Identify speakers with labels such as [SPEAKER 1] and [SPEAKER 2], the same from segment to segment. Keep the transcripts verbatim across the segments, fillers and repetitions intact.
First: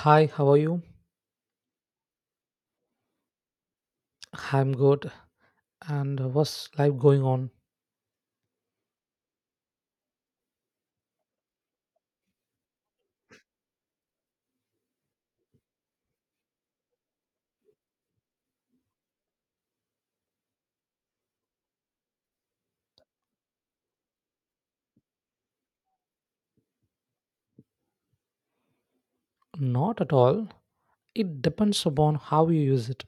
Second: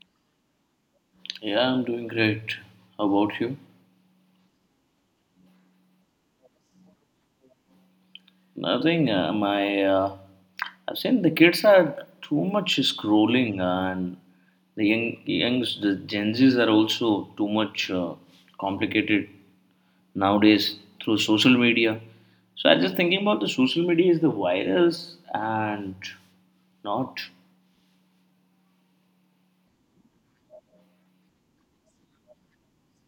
[SPEAKER 1] Hi, how are you?
[SPEAKER 2] Yeah, I'm doing great. How about you?
[SPEAKER 1] I'm good. And what's life going on?
[SPEAKER 2] Nothing. Uh, my, uh, I've seen the kids are too much scrolling, and the young, youngs, the Gen Zs are also too much uh, complicated nowadays through social media. So I'm just thinking about the social media is the virus and not
[SPEAKER 1] Not at all. It depends upon how you use it.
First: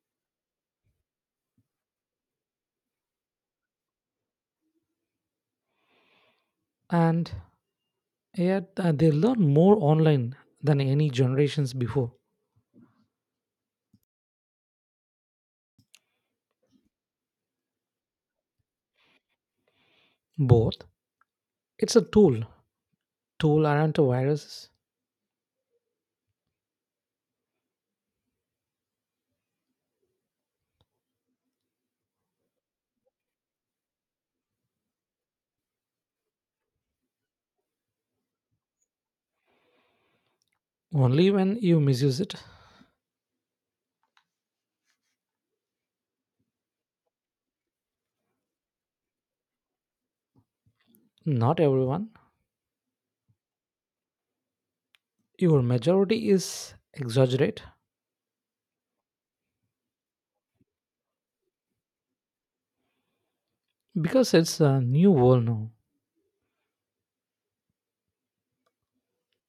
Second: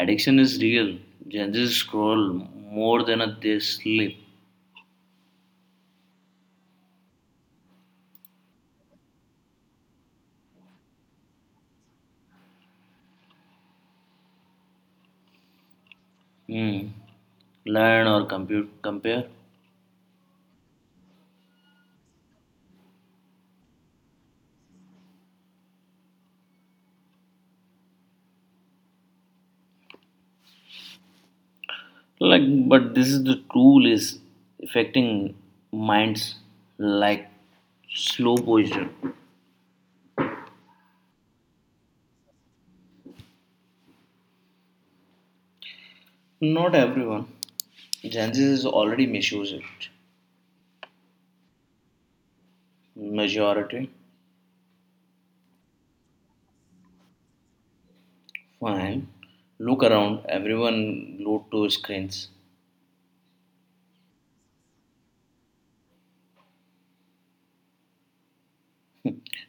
[SPEAKER 2] addiction is real. Gen Zs scroll more than they sleep.
[SPEAKER 1] And yet, uh, they learn more online than any generations before.
[SPEAKER 2] Hmm. Learn or compute, compare.
[SPEAKER 1] Both. It's a tool. Tool aren't a virus.
[SPEAKER 2] Like but this is the tool is affecting minds like slow poison
[SPEAKER 1] Only when you misuse it.
[SPEAKER 2] not everyone gen z is already misuse it
[SPEAKER 1] Not everyone.
[SPEAKER 2] majority
[SPEAKER 1] Your majority is exaggerate
[SPEAKER 2] fine look around everyone glued to screens
[SPEAKER 1] because it's a new world now.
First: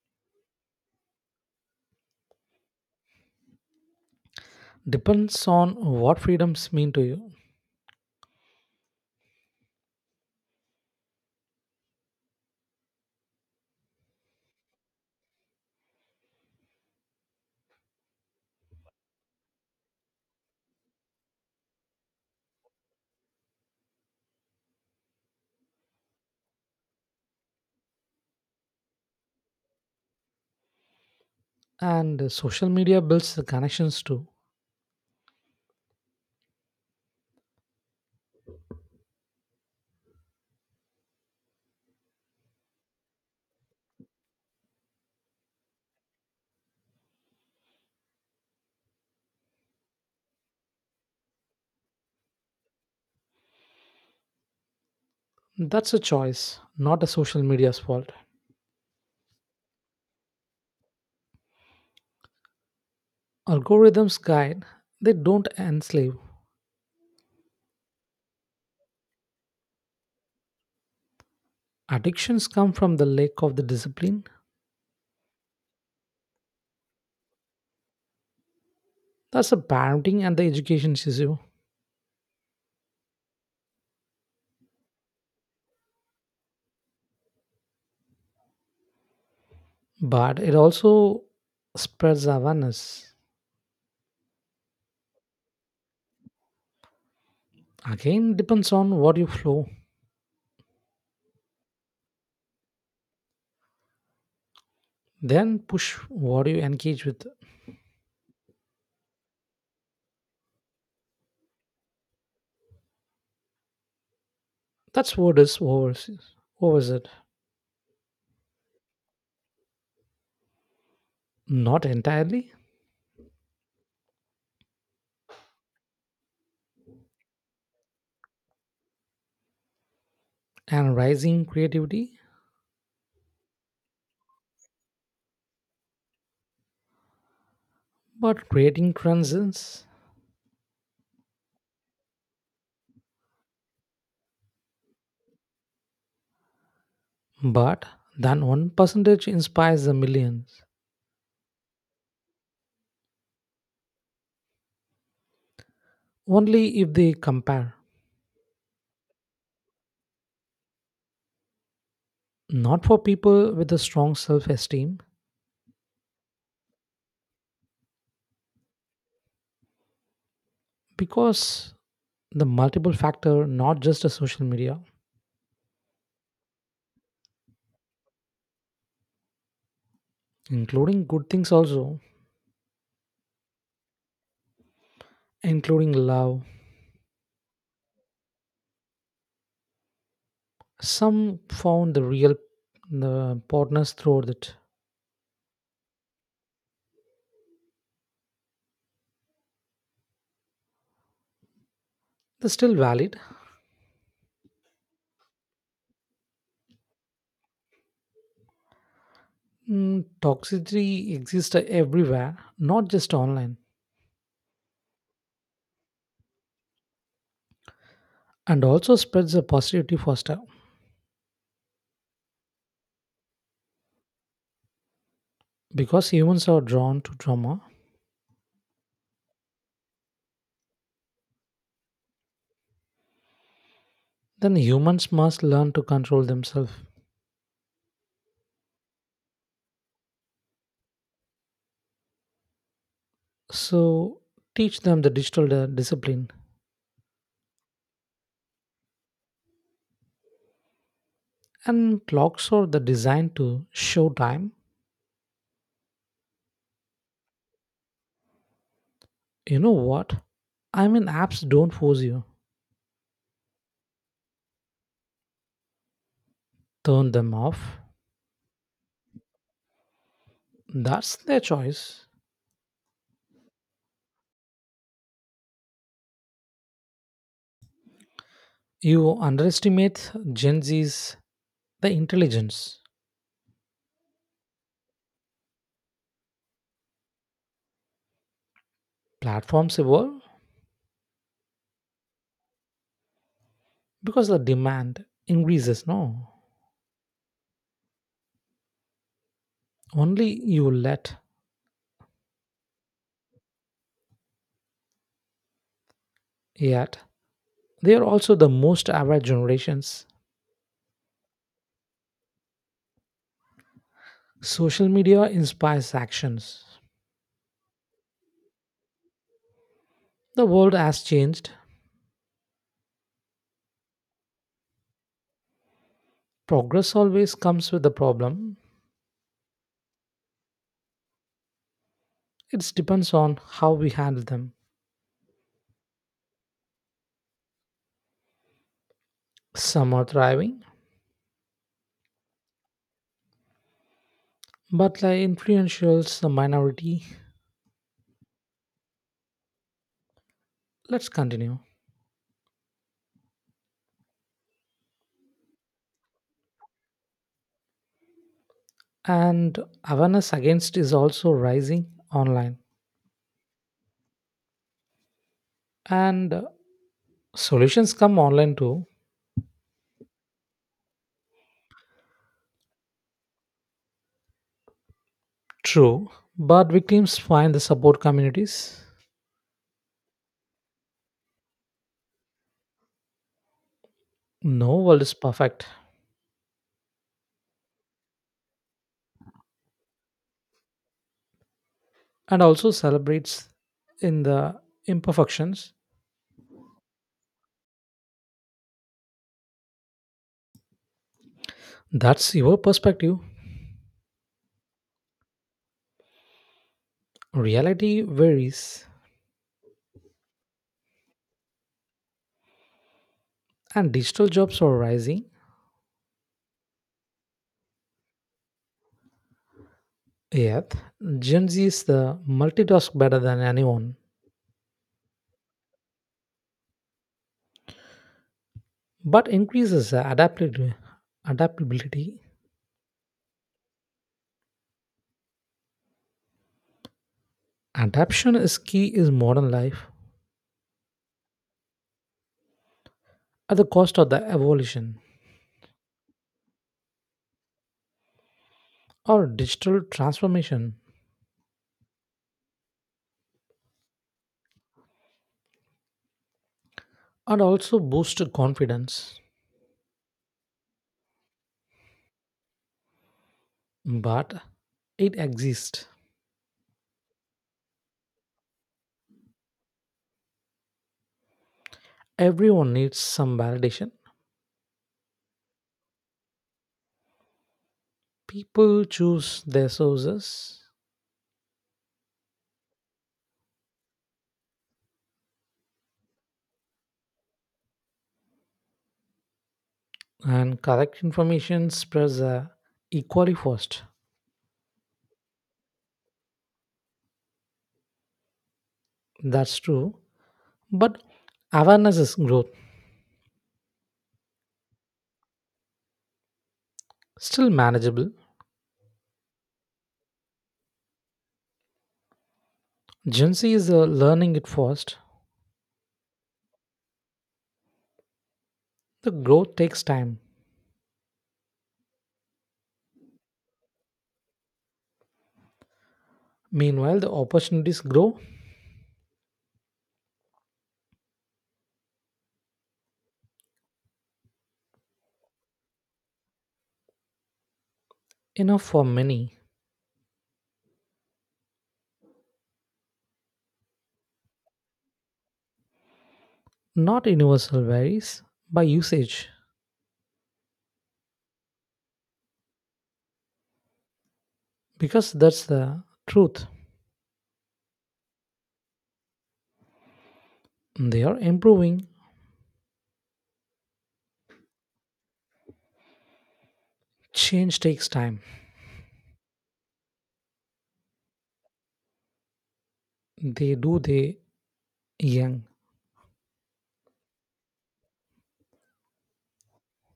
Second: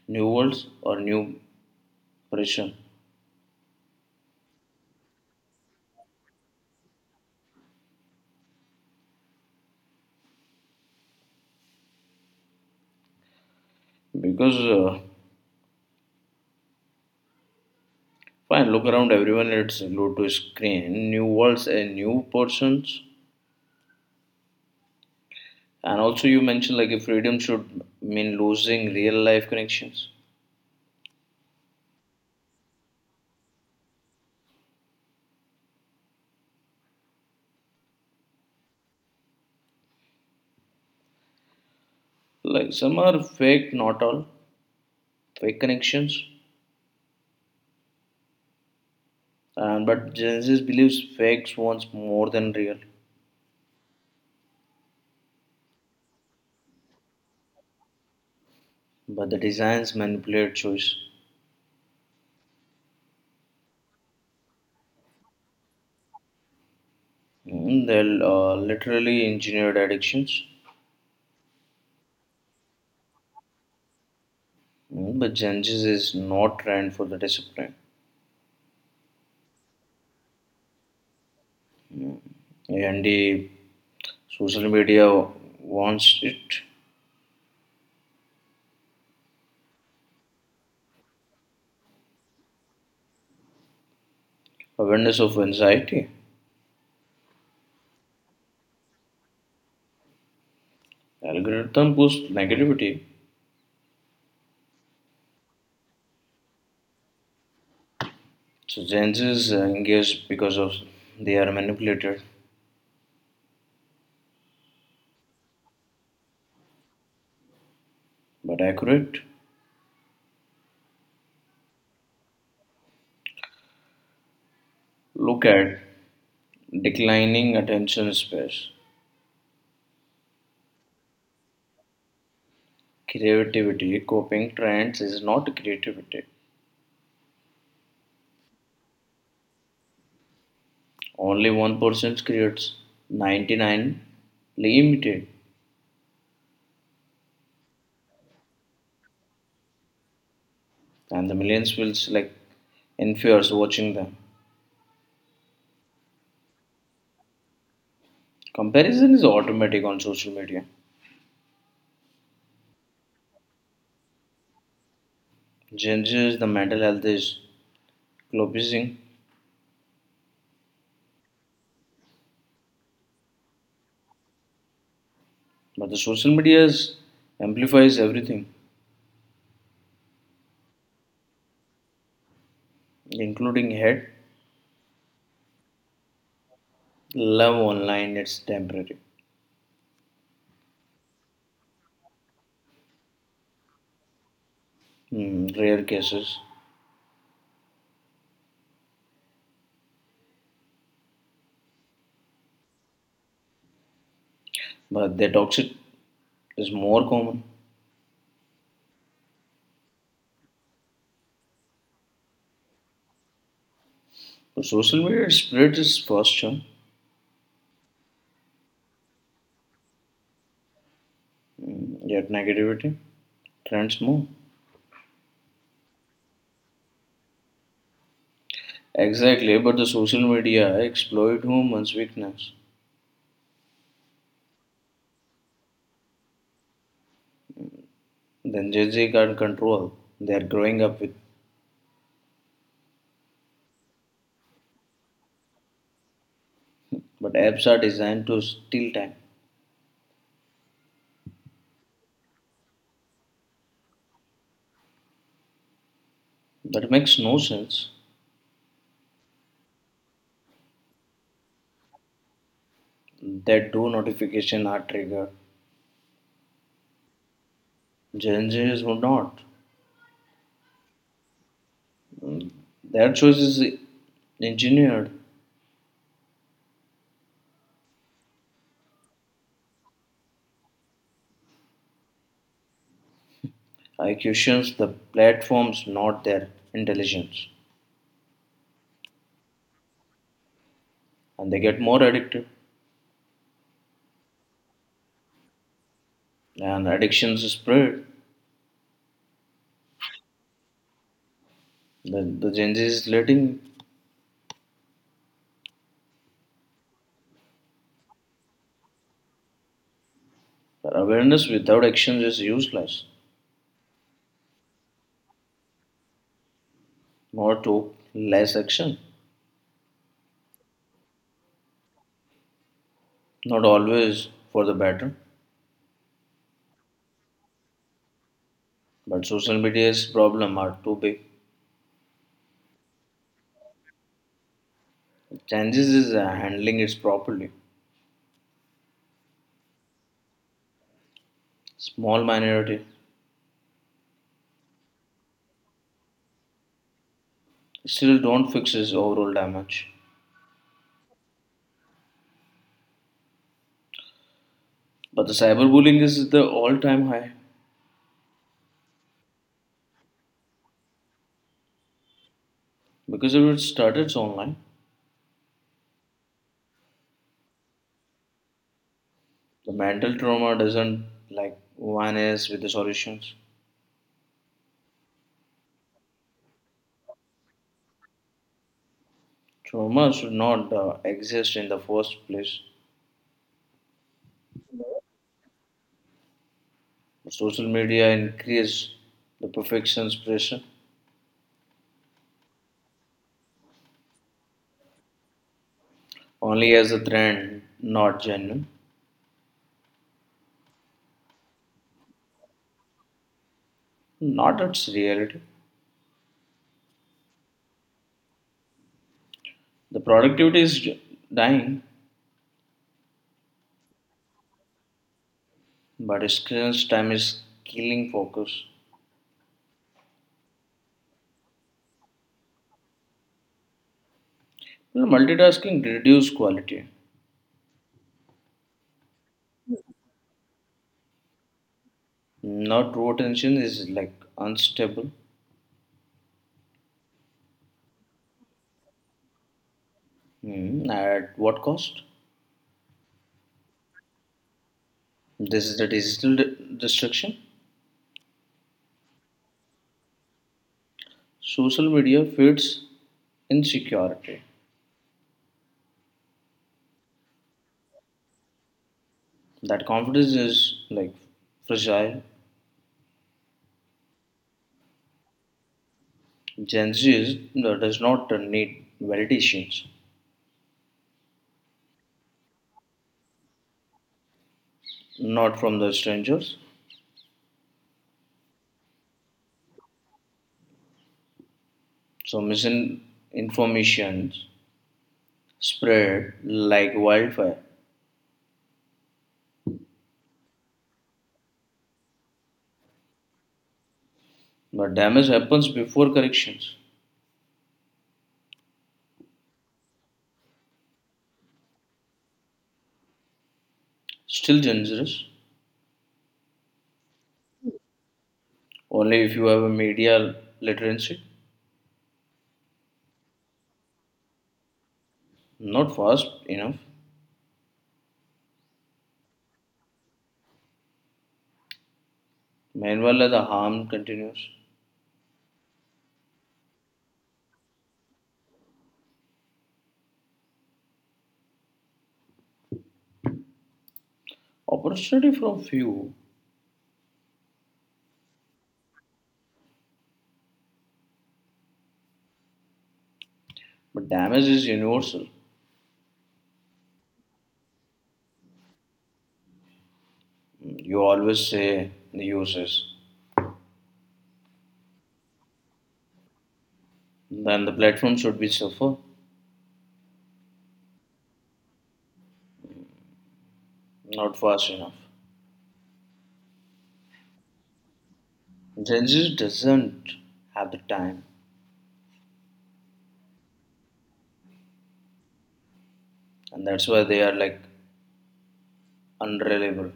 [SPEAKER 2] new worlds or new pressure
[SPEAKER 1] Depends on what freedoms mean to you.
[SPEAKER 2] because uh, fine look around everyone it's glued to screen new worlds and new persons and also you mentioned like if freedom should mean losing real life connections.
[SPEAKER 1] And social media builds the connections too.
[SPEAKER 2] Like some are fake, not all fake connections, and but Genesis believes fakes wants more than real.
[SPEAKER 1] That's a choice, not a social media's fault.
[SPEAKER 2] But the designs manipulate choice.
[SPEAKER 1] Algorithms guide, they don't enslave.
[SPEAKER 2] Mm, they uh, literally engineered addictions.
[SPEAKER 1] Addictions come from the lack of the discipline.
[SPEAKER 2] Mm, but Genesis is not trained for the discipline,
[SPEAKER 1] That's a parenting and the education issue.
[SPEAKER 2] and the social media wants it.
[SPEAKER 1] But it also spreads awareness.
[SPEAKER 2] Awareness of anxiety.
[SPEAKER 1] Again, depends on what you flow,
[SPEAKER 2] Algorithm push negativity.
[SPEAKER 1] then push what you engage with.
[SPEAKER 2] So Genesis engage because of they are manipulated,
[SPEAKER 1] That's what is overseas. Overs it.
[SPEAKER 2] but accurate.
[SPEAKER 1] Not entirely.
[SPEAKER 2] Look at declining attention space
[SPEAKER 1] And rising creativity,
[SPEAKER 2] creativity coping trends is not creativity
[SPEAKER 1] but creating transcends.
[SPEAKER 2] only one person creates ninety-nine limited
[SPEAKER 1] But then one percentage inspires the millions.
[SPEAKER 2] and the millions will like in fears watching them
[SPEAKER 1] Only if they compare,
[SPEAKER 2] comparison is automatic on social media
[SPEAKER 1] not for people with a strong self esteem,
[SPEAKER 2] changes the mental health is collapsing
[SPEAKER 1] because the multiple factor, not just the social media,
[SPEAKER 2] but the social media amplifies everything
[SPEAKER 1] including good things also,
[SPEAKER 2] including hate
[SPEAKER 1] including love,
[SPEAKER 2] love online it's temporary.
[SPEAKER 1] some found the real the partners throughout it.
[SPEAKER 2] Hmm, rare cases
[SPEAKER 1] They're still valid.
[SPEAKER 2] but the toxic is more common.
[SPEAKER 1] Mm, toxicity exists everywhere, not just online,
[SPEAKER 2] Social media spread is faster,
[SPEAKER 1] and also spreads the positivity faster.
[SPEAKER 2] mm, yet negativity trends more.
[SPEAKER 1] Because humans are drawn to drama,
[SPEAKER 2] Exactly, but the social media exploit humans' weakness.
[SPEAKER 1] then humans must learn to control themselves.
[SPEAKER 2] Then they can't control. They are growing up with,
[SPEAKER 1] So teach them the digital di- discipline.
[SPEAKER 2] but apps are designed to steal time.
[SPEAKER 1] And clocks are the design to show time.
[SPEAKER 2] That makes no sense.
[SPEAKER 1] You know what? I mean, apps don't force you.
[SPEAKER 2] That do notification are triggered.
[SPEAKER 1] Turn them off.
[SPEAKER 2] Gen Zs would not.
[SPEAKER 1] That's their choice.
[SPEAKER 2] Their choice is engineered.
[SPEAKER 1] You underestimate Gen Z's the intelligence.
[SPEAKER 2] I questions the platforms, not their intelligence,
[SPEAKER 1] Platforms evolve
[SPEAKER 2] and they get more addicted.
[SPEAKER 1] because the demand increases. No,
[SPEAKER 2] And addictions spread.
[SPEAKER 1] only you let.
[SPEAKER 2] The, the Gen Z is letting
[SPEAKER 1] Yet they are also the most aware generations.
[SPEAKER 2] awareness without action is useless.
[SPEAKER 1] Social media inspires actions.
[SPEAKER 2] More talk, less action.
[SPEAKER 1] The world has changed.
[SPEAKER 2] Not always for the better,
[SPEAKER 1] Progress always comes with a problem.
[SPEAKER 2] but social media's problem are too big.
[SPEAKER 1] It depends on how we handle them.
[SPEAKER 2] Changes is uh, handling it properly.
[SPEAKER 1] Some are thriving,
[SPEAKER 2] Small minority
[SPEAKER 1] but like influentials, the minority.
[SPEAKER 2] still don't fix its overall damage.
[SPEAKER 1] Let's continue.
[SPEAKER 2] But the cyberbullying is the all-time high
[SPEAKER 1] And awareness against is also rising online.
[SPEAKER 2] because if it started online,
[SPEAKER 1] And solutions come online too.
[SPEAKER 2] the mental trauma doesn't like vanish with the solutions.
[SPEAKER 1] True, but victims find the support communities.
[SPEAKER 2] Trauma should not uh, exist in the first place.
[SPEAKER 1] No world is perfect,
[SPEAKER 2] Social media increase the perfection's pressure
[SPEAKER 1] and also celebrates in the imperfections.
[SPEAKER 2] only as a trend, not genuine,
[SPEAKER 1] That's your perspective.
[SPEAKER 2] not its reality.
[SPEAKER 1] Reality varies.
[SPEAKER 2] The productivity is dying,
[SPEAKER 1] And digital jobs are rising.
[SPEAKER 2] but screens time is killing focus.
[SPEAKER 1] Yet, Gen Z is the multitask better than anyone,
[SPEAKER 2] You know, multitasking reduce quality.
[SPEAKER 1] but increases the adaptability. Adaptability.
[SPEAKER 2] Not true attention is like unstable.
[SPEAKER 1] Adaption is key in modern life
[SPEAKER 2] Hmm, at what cost?
[SPEAKER 1] at the cost of the evolution
[SPEAKER 2] This is the digital de- destruction.
[SPEAKER 1] or digital transformation
[SPEAKER 2] Social media feeds insecurity.
[SPEAKER 1] and also boost confidence.
[SPEAKER 2] That confidence is like fragile.
[SPEAKER 1] But it exists.
[SPEAKER 2] Gen Z is, uh, does not uh, need validations,
[SPEAKER 1] Everyone needs some validation.
[SPEAKER 2] not from the strangers.
[SPEAKER 1] People choose their sources
[SPEAKER 2] So misinformation spread like wildfire.
[SPEAKER 1] and correct information spreads uh, equally fast.
[SPEAKER 2] But damage happens before corrections.
[SPEAKER 1] That's true. But awareness is growth,
[SPEAKER 2] Still dangerous.
[SPEAKER 1] still manageable.
[SPEAKER 2] Only if you have a media literacy.
[SPEAKER 1] Gen Z is uh, learning it first.
[SPEAKER 2] Not fast enough.
[SPEAKER 1] The growth takes time.
[SPEAKER 2] Meanwhile, the harm continues.
[SPEAKER 1] Meanwhile, the opportunities grow
[SPEAKER 2] Opportunity from few,
[SPEAKER 1] enough for many.
[SPEAKER 2] but damage is universal.
[SPEAKER 1] Not universal varies by usage
[SPEAKER 2] You always say the users.
[SPEAKER 1] because that's the truth.
[SPEAKER 2] Then the platform should be suffer,
[SPEAKER 1] They are improving.
[SPEAKER 2] not fast enough.
[SPEAKER 1] Change takes time.
[SPEAKER 2] Gen Z doesn't have the time,
[SPEAKER 1] They do they young
[SPEAKER 2] and that's why they are like unreliable,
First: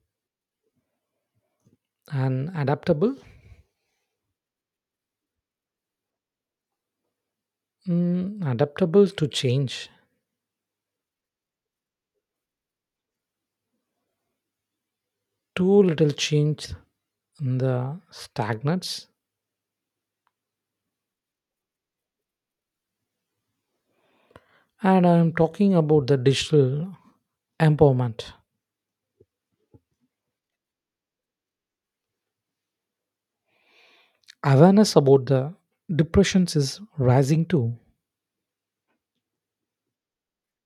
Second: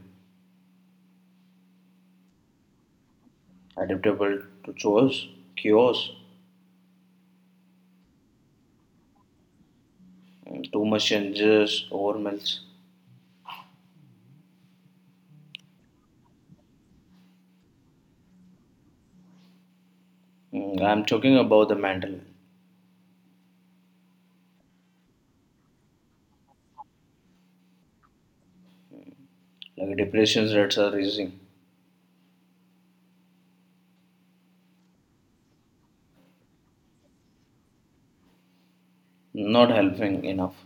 [SPEAKER 1] and adaptable.
[SPEAKER 2] adaptable to chores, cures,
[SPEAKER 1] Mm, adaptable to change.
[SPEAKER 2] and too much changes, overwhelms.
[SPEAKER 1] Too little change in the stagnates.
[SPEAKER 2] Mm, I'm talking about the mental, health,
[SPEAKER 1] And I'm talking about the digital empowerment.
[SPEAKER 2] like depression rates are rising,
[SPEAKER 1] Awareness about the depressions is rising too,
[SPEAKER 2] not helping enough.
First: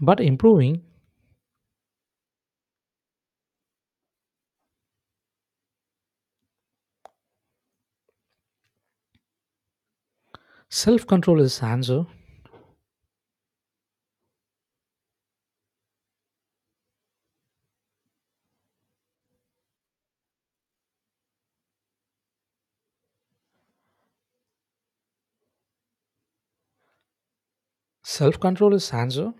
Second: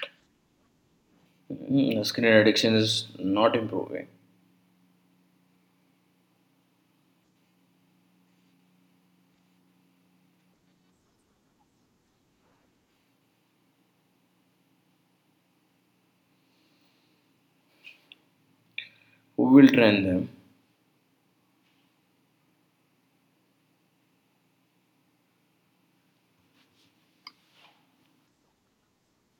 [SPEAKER 1] but improving.
[SPEAKER 2] Mm, screen addiction is not improving.
[SPEAKER 1] Self control is answer.
[SPEAKER 2] Who will train them?
[SPEAKER 1] Self control is answer.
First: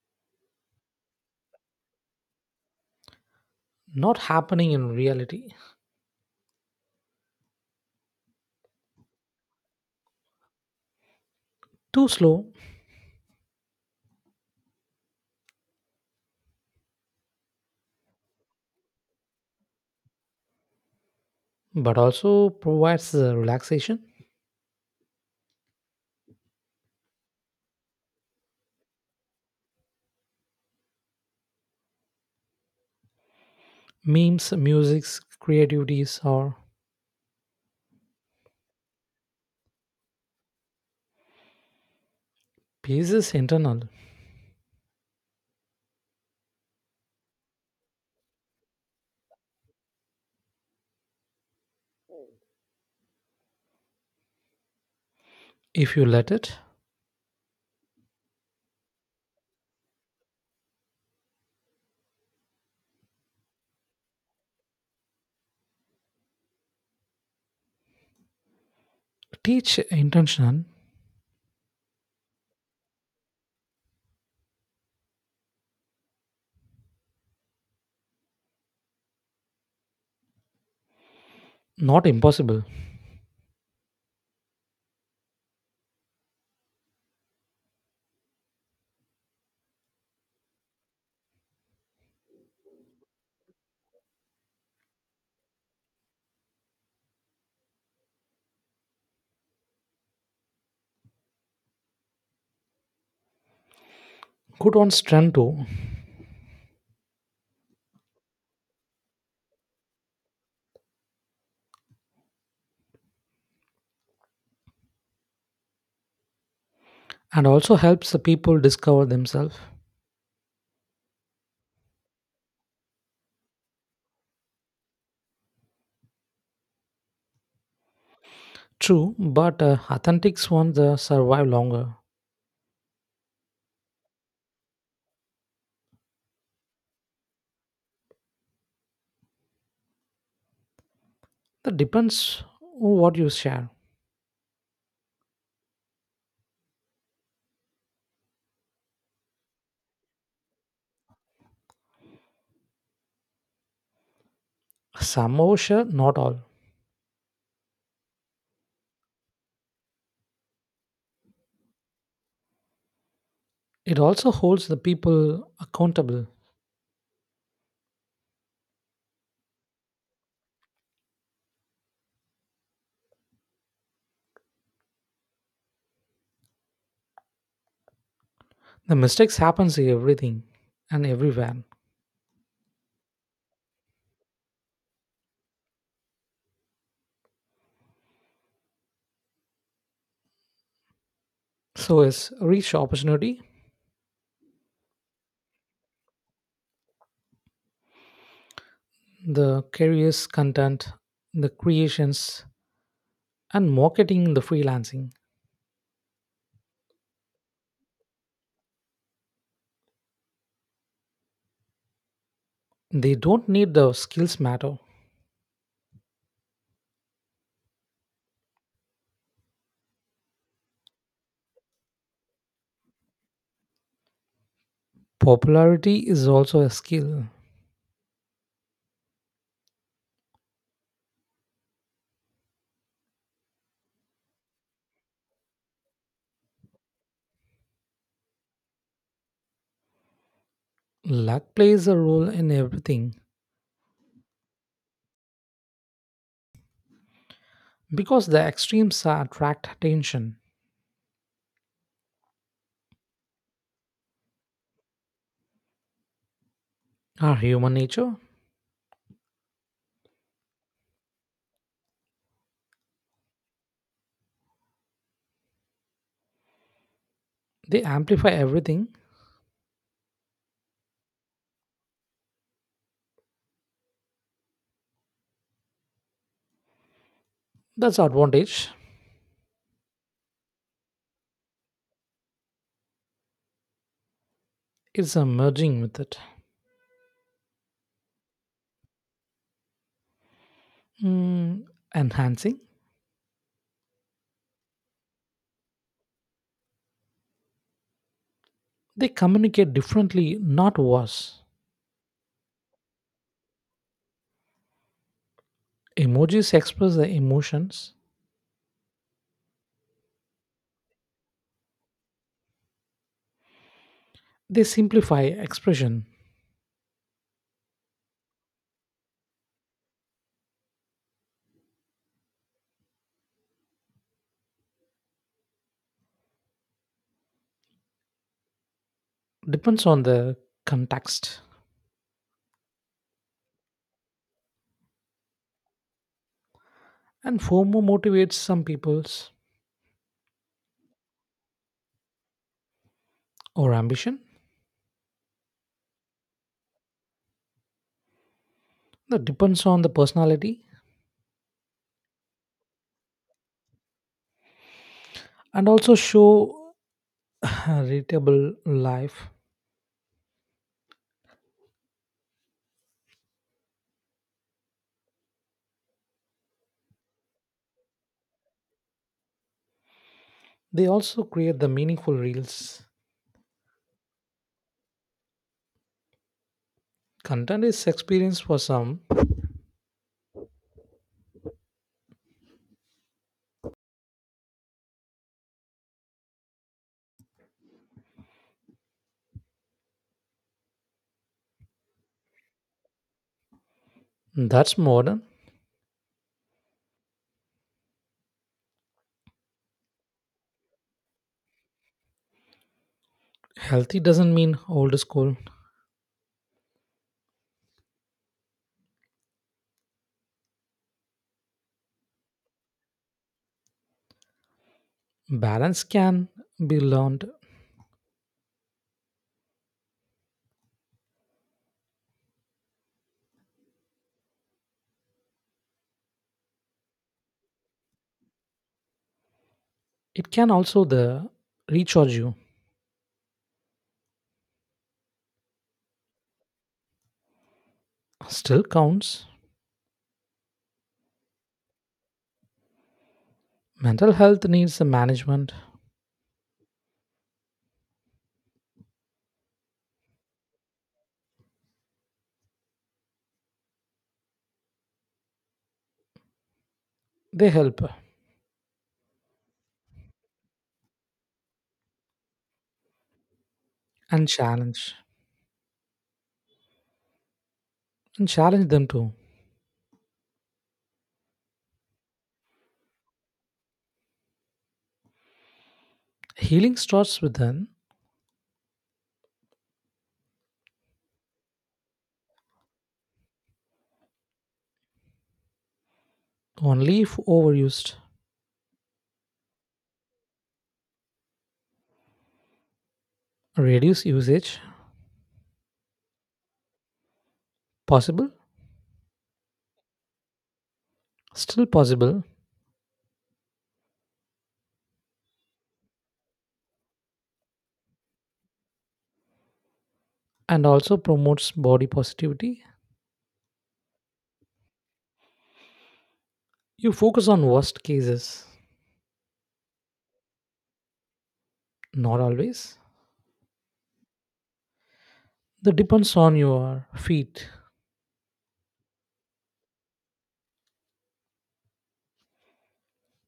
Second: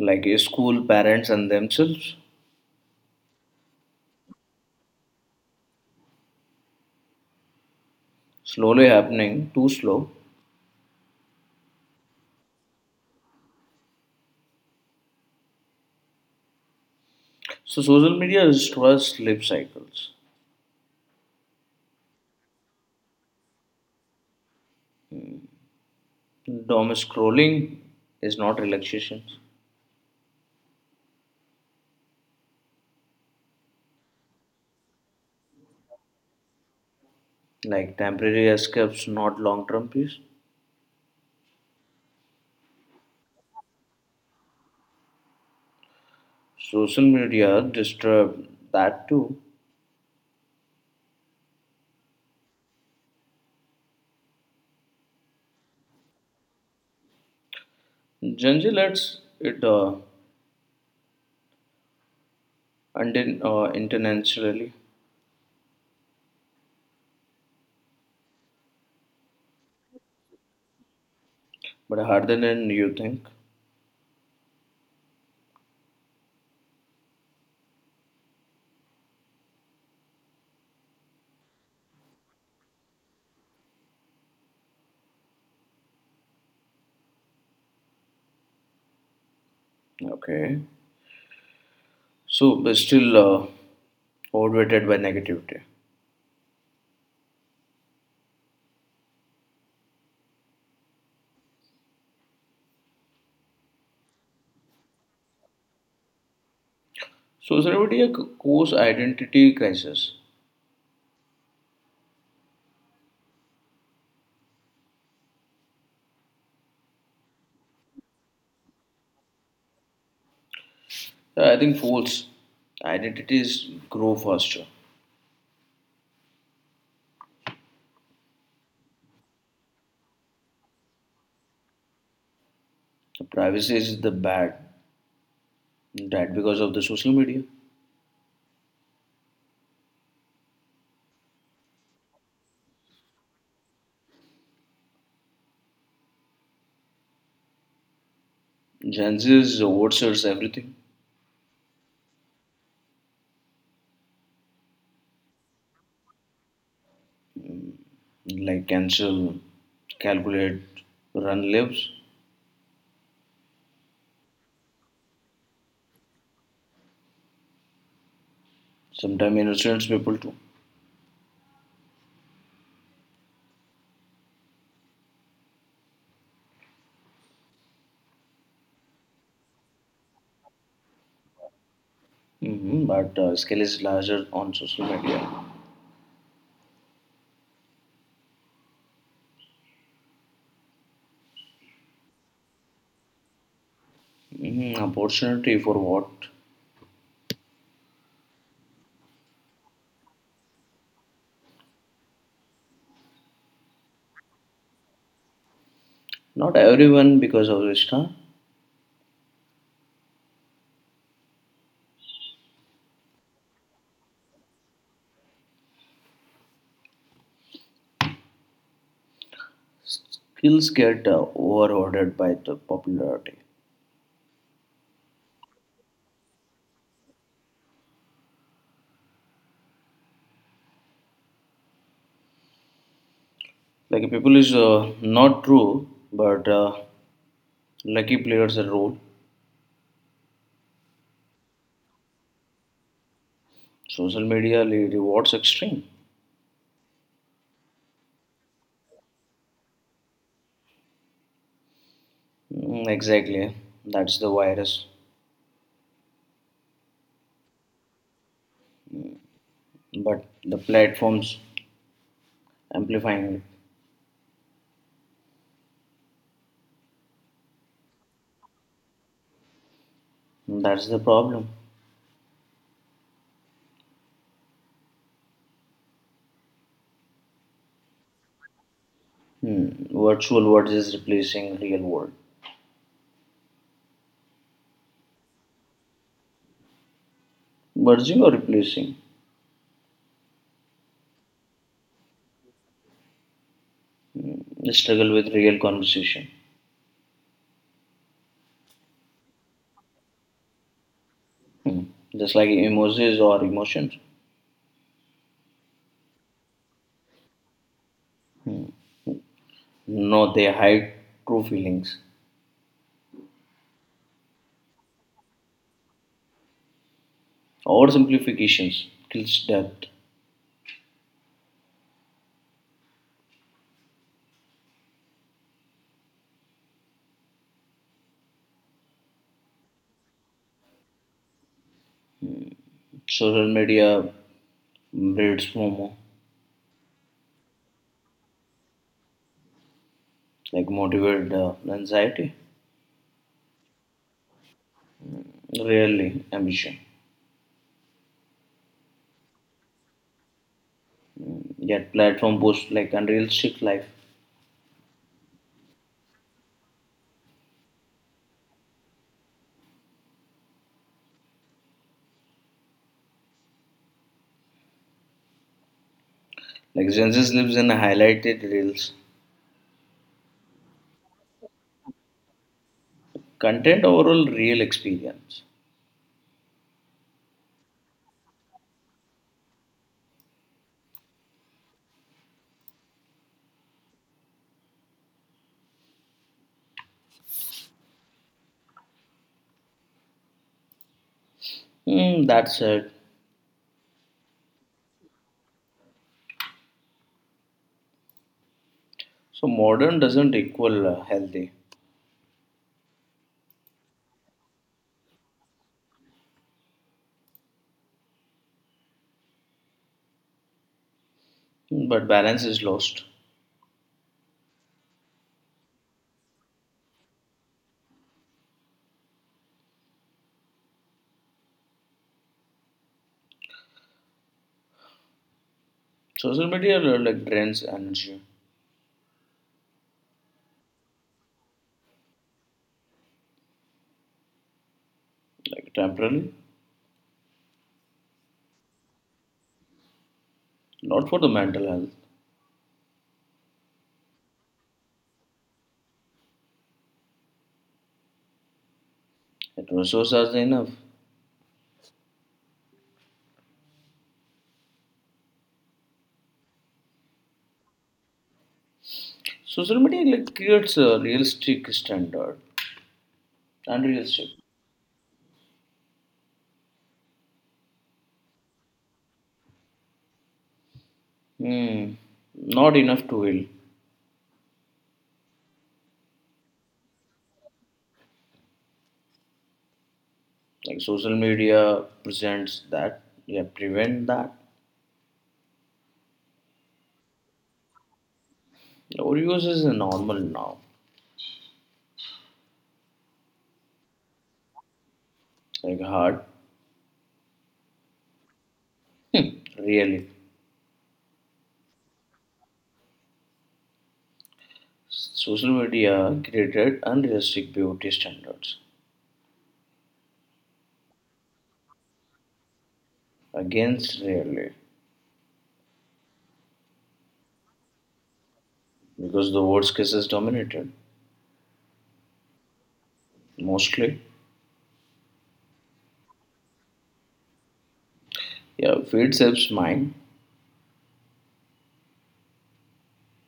[SPEAKER 2] Like a school, parents, and themselves.
[SPEAKER 1] Not happening in reality.
[SPEAKER 2] Slowly happening, too slow.
[SPEAKER 1] Too slow,
[SPEAKER 2] So social media destroys sleep cycles.
[SPEAKER 1] but also provides the relaxation.
[SPEAKER 2] Dom scrolling is not relaxation,
[SPEAKER 1] Memes, musics, creativities, or
[SPEAKER 2] like temporary escapes, not long term peace.
[SPEAKER 1] peace is internal.
[SPEAKER 2] Social media disturb that too.
[SPEAKER 1] If you let it,
[SPEAKER 2] Gen Z lets it uh, unden- uh, intentionally,
[SPEAKER 1] teach intention,
[SPEAKER 2] but harder than you think.
[SPEAKER 1] not impossible.
[SPEAKER 2] Okay, so but still uh, overweighted by negativity.
[SPEAKER 1] Good on strength too,
[SPEAKER 2] Social media c- cause identity crisis.
[SPEAKER 1] and also helps the people discover themselves.
[SPEAKER 2] So, I think false identities grow faster.
[SPEAKER 1] True, but uh, authentics ones uh, survive longer.
[SPEAKER 2] The privacy is the bad that because of the social media.
[SPEAKER 1] That depends on what you share.
[SPEAKER 2] Gen Zs oversearch everything,
[SPEAKER 1] Some overshare, not all.
[SPEAKER 2] like cancel, calculate, run lives,
[SPEAKER 1] It also holds the people accountable.
[SPEAKER 2] sometimes innocent people too.
[SPEAKER 1] The mistakes happens in everything and everywhere.
[SPEAKER 2] Hmm, but uh, scale is larger on social media.
[SPEAKER 1] So is reach opportunity,
[SPEAKER 2] Hmm, opportunity for what?
[SPEAKER 1] the careers content, the creations, and marketing the freelancing.
[SPEAKER 2] Not everyone because of Vista.
[SPEAKER 1] They don't need the skills matter.
[SPEAKER 2] Skills get uh, overloaded by the popularity.
[SPEAKER 1] Popularity is also a skill.
[SPEAKER 2] Like people is uh, not true, but uh, lucky players a role.
[SPEAKER 1] Luck plays a role in everything
[SPEAKER 2] Social media le- rewards extreme.
[SPEAKER 1] because the extremes are attract attention.
[SPEAKER 2] Mm, exactly, that's the virus.
[SPEAKER 1] Our human nature,
[SPEAKER 2] But the platforms amplifying it.
[SPEAKER 1] they amplify everything.
[SPEAKER 2] That's the problem.
[SPEAKER 1] That's advantage.
[SPEAKER 2] Hmm. Virtual words is replacing real word.
[SPEAKER 1] It's a merging with it.
[SPEAKER 2] Merging or replacing?
[SPEAKER 1] Mm, enhancing.
[SPEAKER 2] The struggle with real conversation.
[SPEAKER 1] They communicate differently, not worse.
[SPEAKER 2] Hmm. Just like emojis or emotions.
[SPEAKER 1] Emojis express their emotions.
[SPEAKER 2] No, they hide true feelings.
[SPEAKER 1] They simplify expression.
[SPEAKER 2] Or simplifications kills depth.
[SPEAKER 1] Depends on the context.
[SPEAKER 2] Social media breeds FOMO,
[SPEAKER 1] And FOMO motivates some people's
[SPEAKER 2] like motivated uh, anxiety,
[SPEAKER 1] or ambition.
[SPEAKER 2] rarely ambition.
[SPEAKER 1] That depends on the personality.
[SPEAKER 2] Yet platform posts like unrealistic life.
[SPEAKER 1] And also show a readable life.
[SPEAKER 2] Like Gen Z lives in highlighted reels.
[SPEAKER 1] They also create the meaningful reels.
[SPEAKER 2] Content overall real experience.
[SPEAKER 1] Content is experience for some.
[SPEAKER 2] Hmm, that's it.
[SPEAKER 1] That's modern.
[SPEAKER 2] So modern doesn't equal uh, healthy,
[SPEAKER 1] Healthy doesn't mean old school.
[SPEAKER 2] hmm, but balance is lost.
[SPEAKER 1] Balance can be learned,
[SPEAKER 2] Social media uh, like drains energy,
[SPEAKER 1] it can also the recharge you,
[SPEAKER 2] like temporarily,
[SPEAKER 1] still counts.
[SPEAKER 2] not for the mental health.
[SPEAKER 1] Mental health needs the management,
[SPEAKER 2] It resources are enough.
[SPEAKER 1] they help
[SPEAKER 2] Social media like creates a realistic standard,
[SPEAKER 1] and
[SPEAKER 2] unrealistic.
[SPEAKER 1] challenge and challenge them too.
[SPEAKER 2] Hmm, not enough to heal.
[SPEAKER 1] Healing starts within
[SPEAKER 2] Like social media presents that, yeah, prevent that.
[SPEAKER 1] only if overused,
[SPEAKER 2] Overuse is normal now,
[SPEAKER 1] reduce usage,
[SPEAKER 2] like hard,
[SPEAKER 1] possible,
[SPEAKER 2] hmm, really.
[SPEAKER 1] still possible,
[SPEAKER 2] Social media created unrealistic beauty standards
[SPEAKER 1] and also promotes body positivity.
[SPEAKER 2] against really
[SPEAKER 1] You focus on worst cases,
[SPEAKER 2] because the worst cases dominated
[SPEAKER 1] not always.
[SPEAKER 2] mostly.
[SPEAKER 1] That depends on your feet,
[SPEAKER 2] Yeah, feed shapes mind,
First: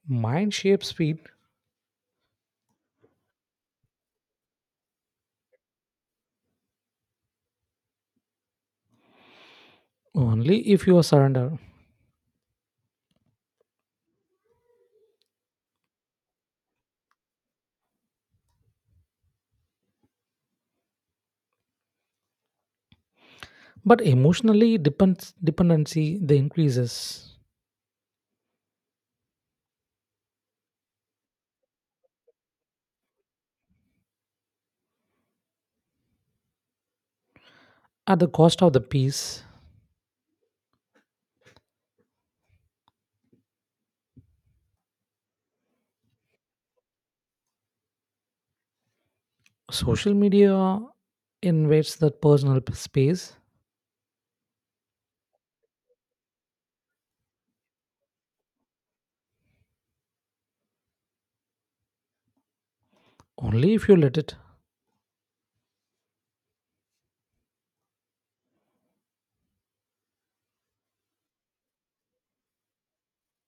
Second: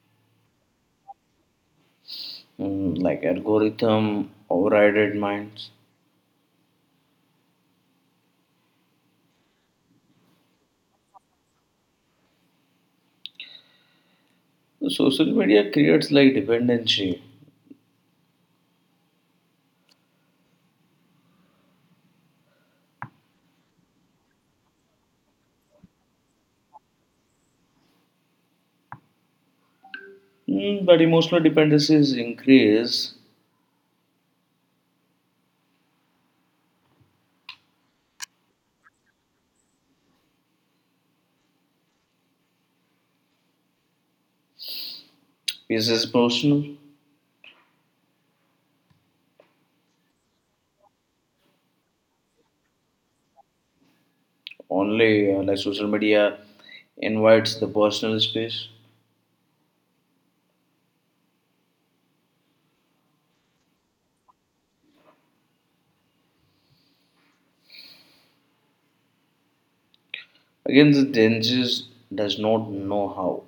[SPEAKER 1] mind shapes feet
[SPEAKER 2] mm, like algorithm overrided minds.
[SPEAKER 1] only if you surrender.
[SPEAKER 2] The social media creates like dependency,
[SPEAKER 1] But emotionally depends dependency the increases
[SPEAKER 2] mm, but emotional dependencies increase.
[SPEAKER 1] at the cost of the peace.
[SPEAKER 2] Peace is personal.
[SPEAKER 1] Social media invades that personal p- space
[SPEAKER 2] Only uh, like social media invites the personal space.
[SPEAKER 1] only if you let it.
[SPEAKER 2] Again, the dangers does not know how,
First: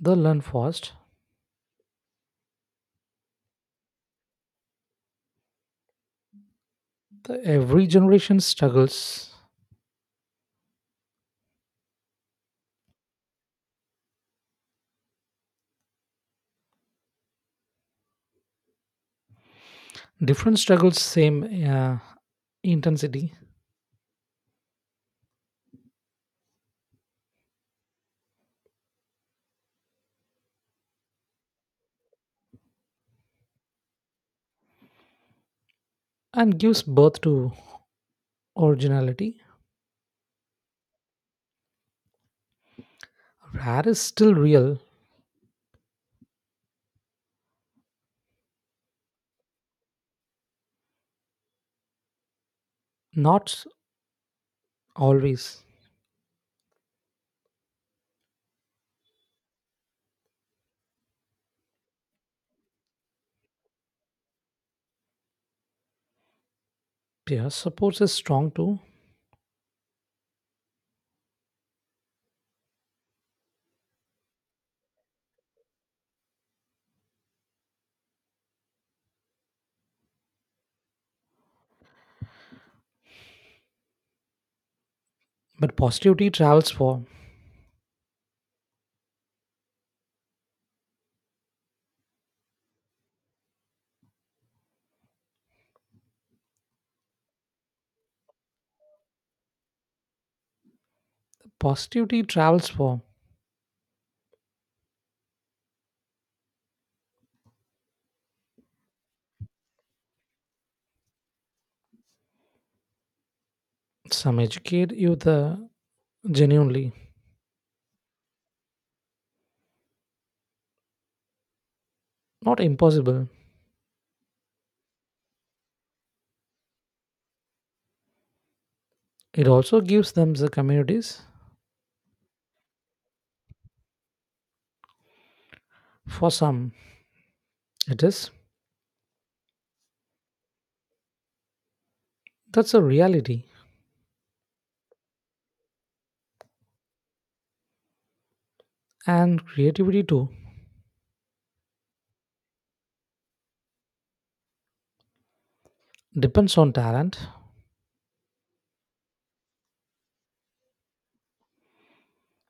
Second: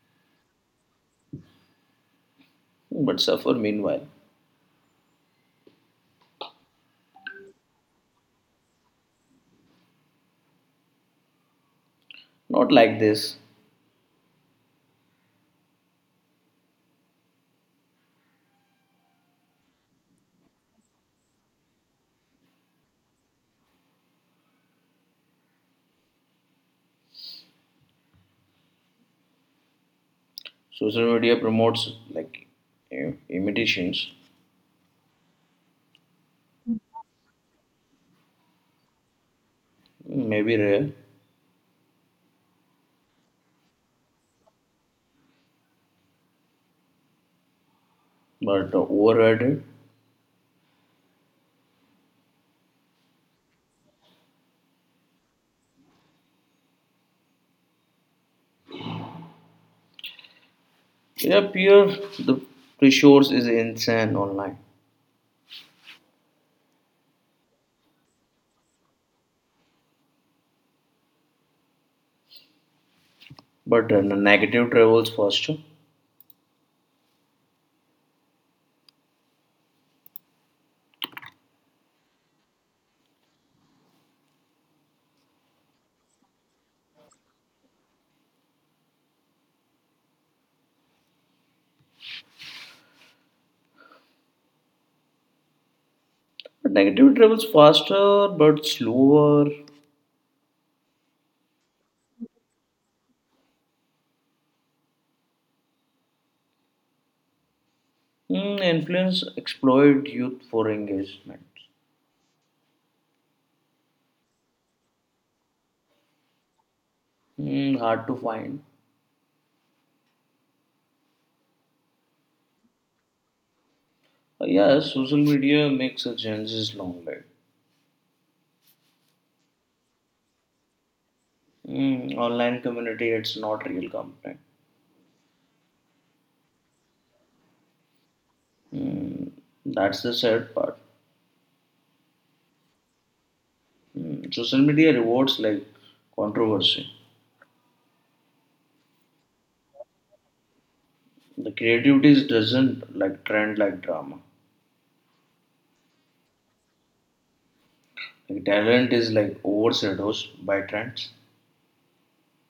[SPEAKER 1] The learn fast.
[SPEAKER 2] but suffer meanwhile.
[SPEAKER 1] The, every generation struggles,
[SPEAKER 2] Not like this.
[SPEAKER 1] different struggles, same uh, intensity,
[SPEAKER 2] Social media promotes like im- imitations,
[SPEAKER 1] and gives birth to originality.
[SPEAKER 2] maybe rare,
[SPEAKER 1] Rare is still real,
[SPEAKER 2] but overrated.
[SPEAKER 1] not always.
[SPEAKER 2] Yeah, peer the pressures is insane online,
[SPEAKER 1] Peer support is strong too,
[SPEAKER 2] but uh, negative travels faster.
[SPEAKER 1] but positivity travels for.
[SPEAKER 2] But negative travels faster, but slower.
[SPEAKER 1] Positivity travels for.
[SPEAKER 2] Hmm, influence exploit youth for engagement.
[SPEAKER 1] Some educate youth the genuinely,
[SPEAKER 2] Hmm, hard to find.
[SPEAKER 1] not impossible.
[SPEAKER 2] Uh, yes, social media makes a Gen Z's long life.
[SPEAKER 1] It also gives them the communities.
[SPEAKER 2] Mm, online community, it's not real company.
[SPEAKER 1] For some, it is.
[SPEAKER 2] Mm, that's the sad part.
[SPEAKER 1] That's a reality.
[SPEAKER 2] Mm, social media rewards like controversy.
[SPEAKER 1] And creativity too
[SPEAKER 2] The creativity is doesn't like trend like drama.
[SPEAKER 1] depends on talent.
[SPEAKER 2] Like talent is like overshadows by trends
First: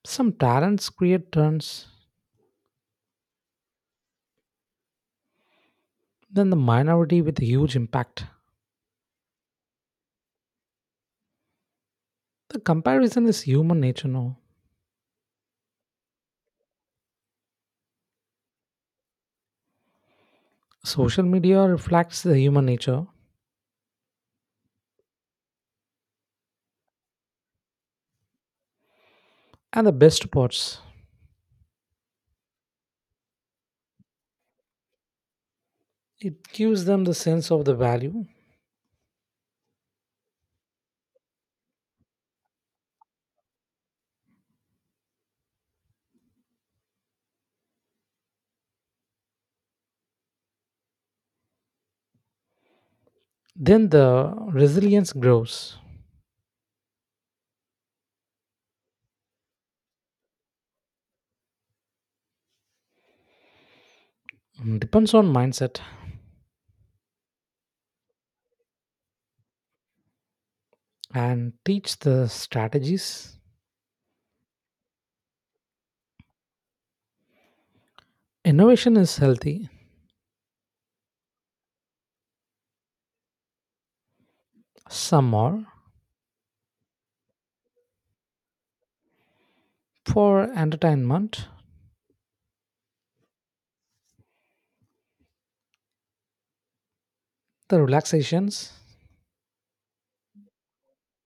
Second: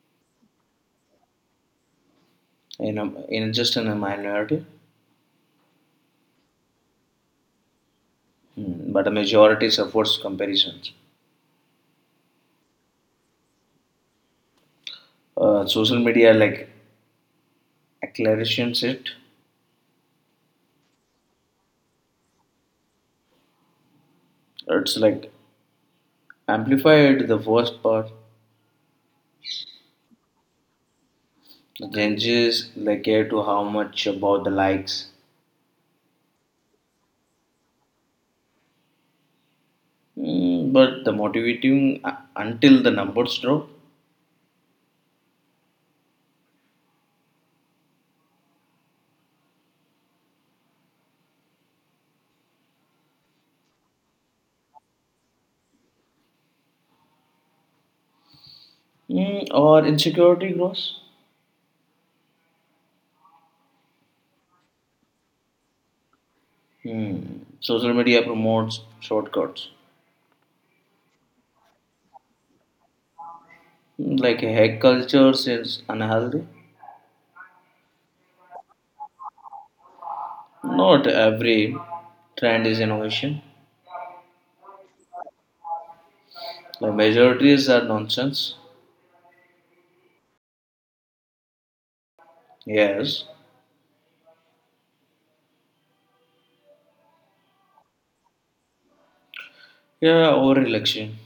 [SPEAKER 1] Some talents create turns,
[SPEAKER 2] in a, in just in a minority,
[SPEAKER 1] then the minority with huge impact.
[SPEAKER 2] mm, but a majority suffers comparisons.
[SPEAKER 1] The comparison is human nature now.
[SPEAKER 2] Uh, social media like accelerations it.
[SPEAKER 1] Social media reflects the human nature
[SPEAKER 2] It's like amplified the worst part.
[SPEAKER 1] and the best parts.
[SPEAKER 2] The changes like care to how much about the likes
[SPEAKER 1] It gives them the sense of the value.
[SPEAKER 2] mm, but the motivating uh, until the numbers drop
[SPEAKER 1] Then the resilience grows.
[SPEAKER 2] mm, or insecurity grows.
[SPEAKER 1] Depends on mindset.
[SPEAKER 2] Mm, social media promotes shortcuts
[SPEAKER 1] And teach the strategies.
[SPEAKER 2] mm, like a hack culture is unhealthy.
[SPEAKER 1] Innovation is healthy.
[SPEAKER 2] Not every trend is innovation.
[SPEAKER 1] Some are
[SPEAKER 2] The majorities are nonsense.
[SPEAKER 1] for entertainment,
[SPEAKER 2] Yes.
[SPEAKER 1] the relaxations
[SPEAKER 2] Yeah, over election.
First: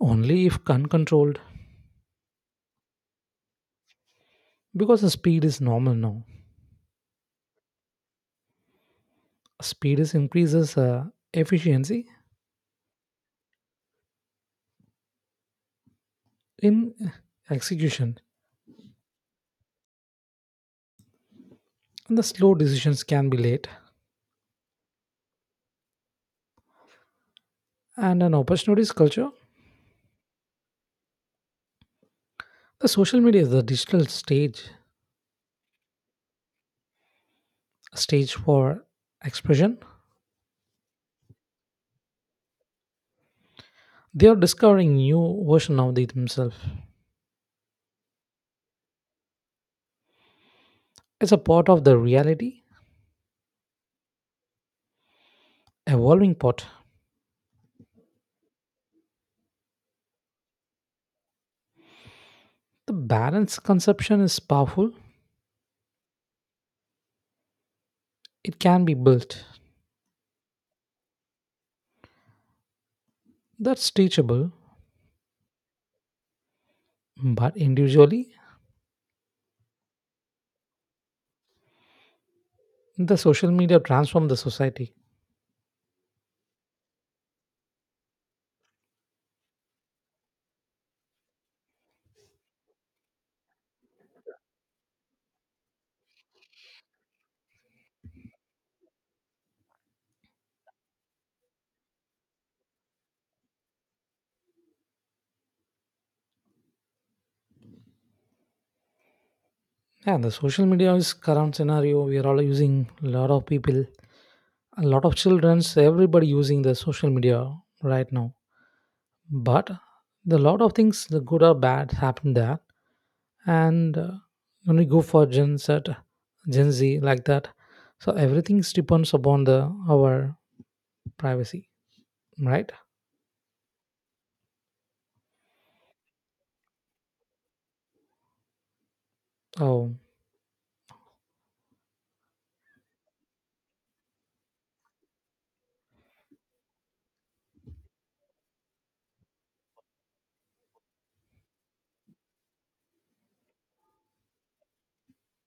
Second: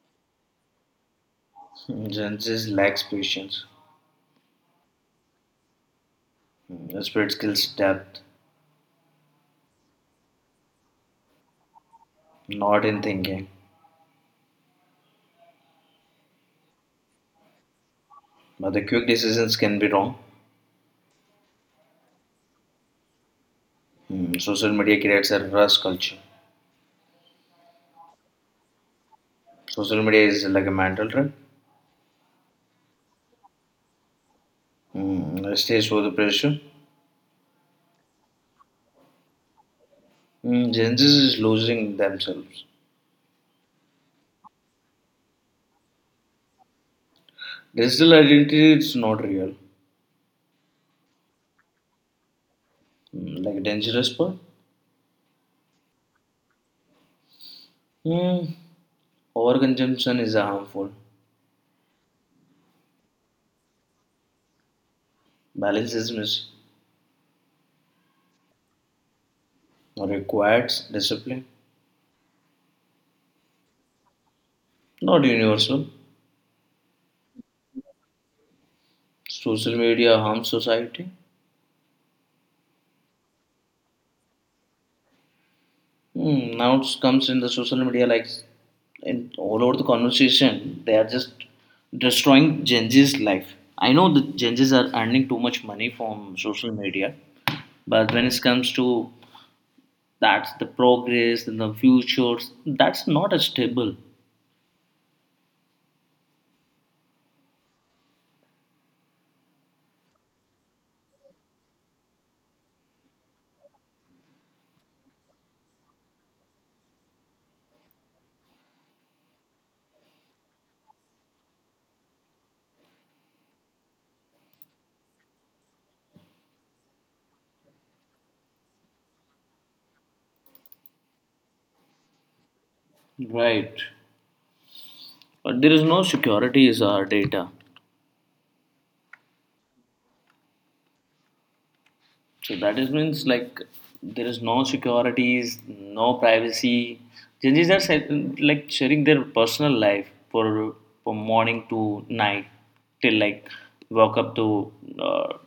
[SPEAKER 1] only if uncontrolled
[SPEAKER 2] Mm, Gen Z lacks patience.
[SPEAKER 1] because the speed is normal now.
[SPEAKER 2] Mm, spirit skills depth,
[SPEAKER 1] Speed is increases uh, efficiency
[SPEAKER 2] not in thinking.
[SPEAKER 1] in execution,
[SPEAKER 2] But the quick decisions can be wrong.
[SPEAKER 1] and the slow decisions can be late.
[SPEAKER 2] Mm, social media creates a rush culture.
[SPEAKER 1] And an opportunities culture,
[SPEAKER 2] Social media is like a mental trap.
[SPEAKER 1] the social media is the digital stage
[SPEAKER 2] Mm, stays for the pressure.
[SPEAKER 1] stage for expression.
[SPEAKER 2] Mm, Gen Z is losing themselves.
[SPEAKER 1] They are discovering new version of themselves.
[SPEAKER 2] Digital identity is not real.
[SPEAKER 1] It's a part of the reality
[SPEAKER 2] Mm, like a dangerous part.
[SPEAKER 1] evolving pot.
[SPEAKER 2] Mm, overconsumption is harmful.
[SPEAKER 1] The balanced conception is powerful.
[SPEAKER 2] Balance is missing.
[SPEAKER 1] It can be built.
[SPEAKER 2] Requires discipline.
[SPEAKER 1] That's teachable.
[SPEAKER 2] Not universal.
[SPEAKER 1] But individually,
[SPEAKER 2] Social media harms society.
[SPEAKER 1] the social media transformed the society.
[SPEAKER 2] Mm, now it comes in the social media, like in all over the conversation, they are just destroying Gen Z's life. I know the Gen Z's are earning too much money from social media, but when it comes to that's the progress and the futures, that's not as stable.
[SPEAKER 1] Yeah, the social media is current scenario. We are all using a lot of people, a lot of childrens, everybody using the social media right now. But the lot of things, the good or bad, happen there. And uh, when we go for Gen Z, Gen Z like that, so everything depends upon the our privacy, right?
[SPEAKER 2] Right. But there is no security is our data.
[SPEAKER 1] Oh,
[SPEAKER 2] So that is means like there is no securities, no privacy. Gen Zs are set- like sharing their personal life for from morning to night till like wake up to uh,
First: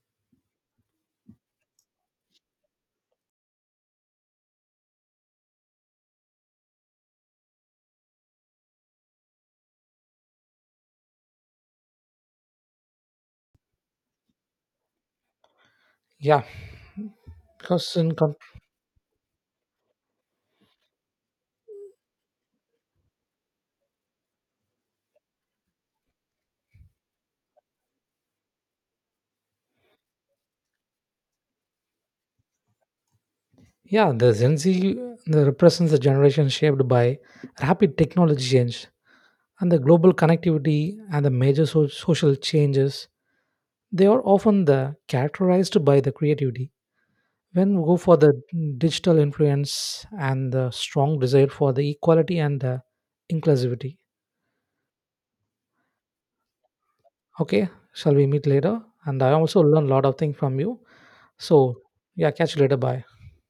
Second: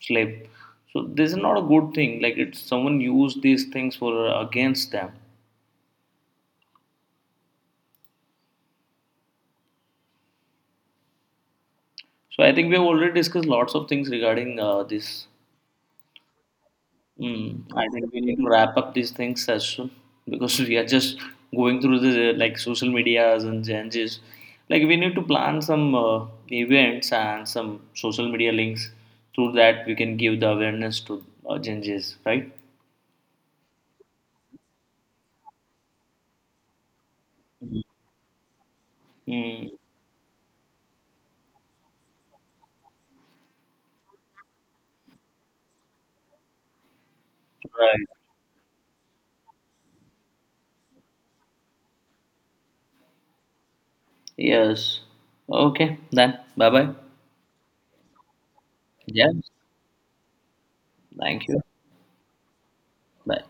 [SPEAKER 2] sleep. So this is not a good thing. Like it's someone used these things for against them. So I think we have already discussed lots of things regarding uh, this.
[SPEAKER 1] yeah,
[SPEAKER 2] Mm, I
[SPEAKER 1] because
[SPEAKER 2] think
[SPEAKER 1] in
[SPEAKER 2] we
[SPEAKER 1] com-
[SPEAKER 2] need to wrap up these things as soon because we are just going through the uh, like social medias and changes. Like we need to plan some uh, events and some social media links through that we can give the awareness to uh, changes, right?
[SPEAKER 1] yeah, the Gen Z the represents a generation shaped by
[SPEAKER 2] Mm,
[SPEAKER 1] rapid technology change and
[SPEAKER 2] mm,
[SPEAKER 1] the global connectivity and the major so- social changes. They are often the characterized by the creativity. When we go
[SPEAKER 2] right.
[SPEAKER 1] for the digital influence and the strong desire for the equality and the inclusivity.
[SPEAKER 2] Yes. Okay. Then. Bye bye.
[SPEAKER 1] Okay, shall we meet later? And I
[SPEAKER 2] Yes.
[SPEAKER 1] also learned a lot of things from you.
[SPEAKER 2] Thank you.
[SPEAKER 1] So yeah, catch you later. Bye.
[SPEAKER 2] Bye.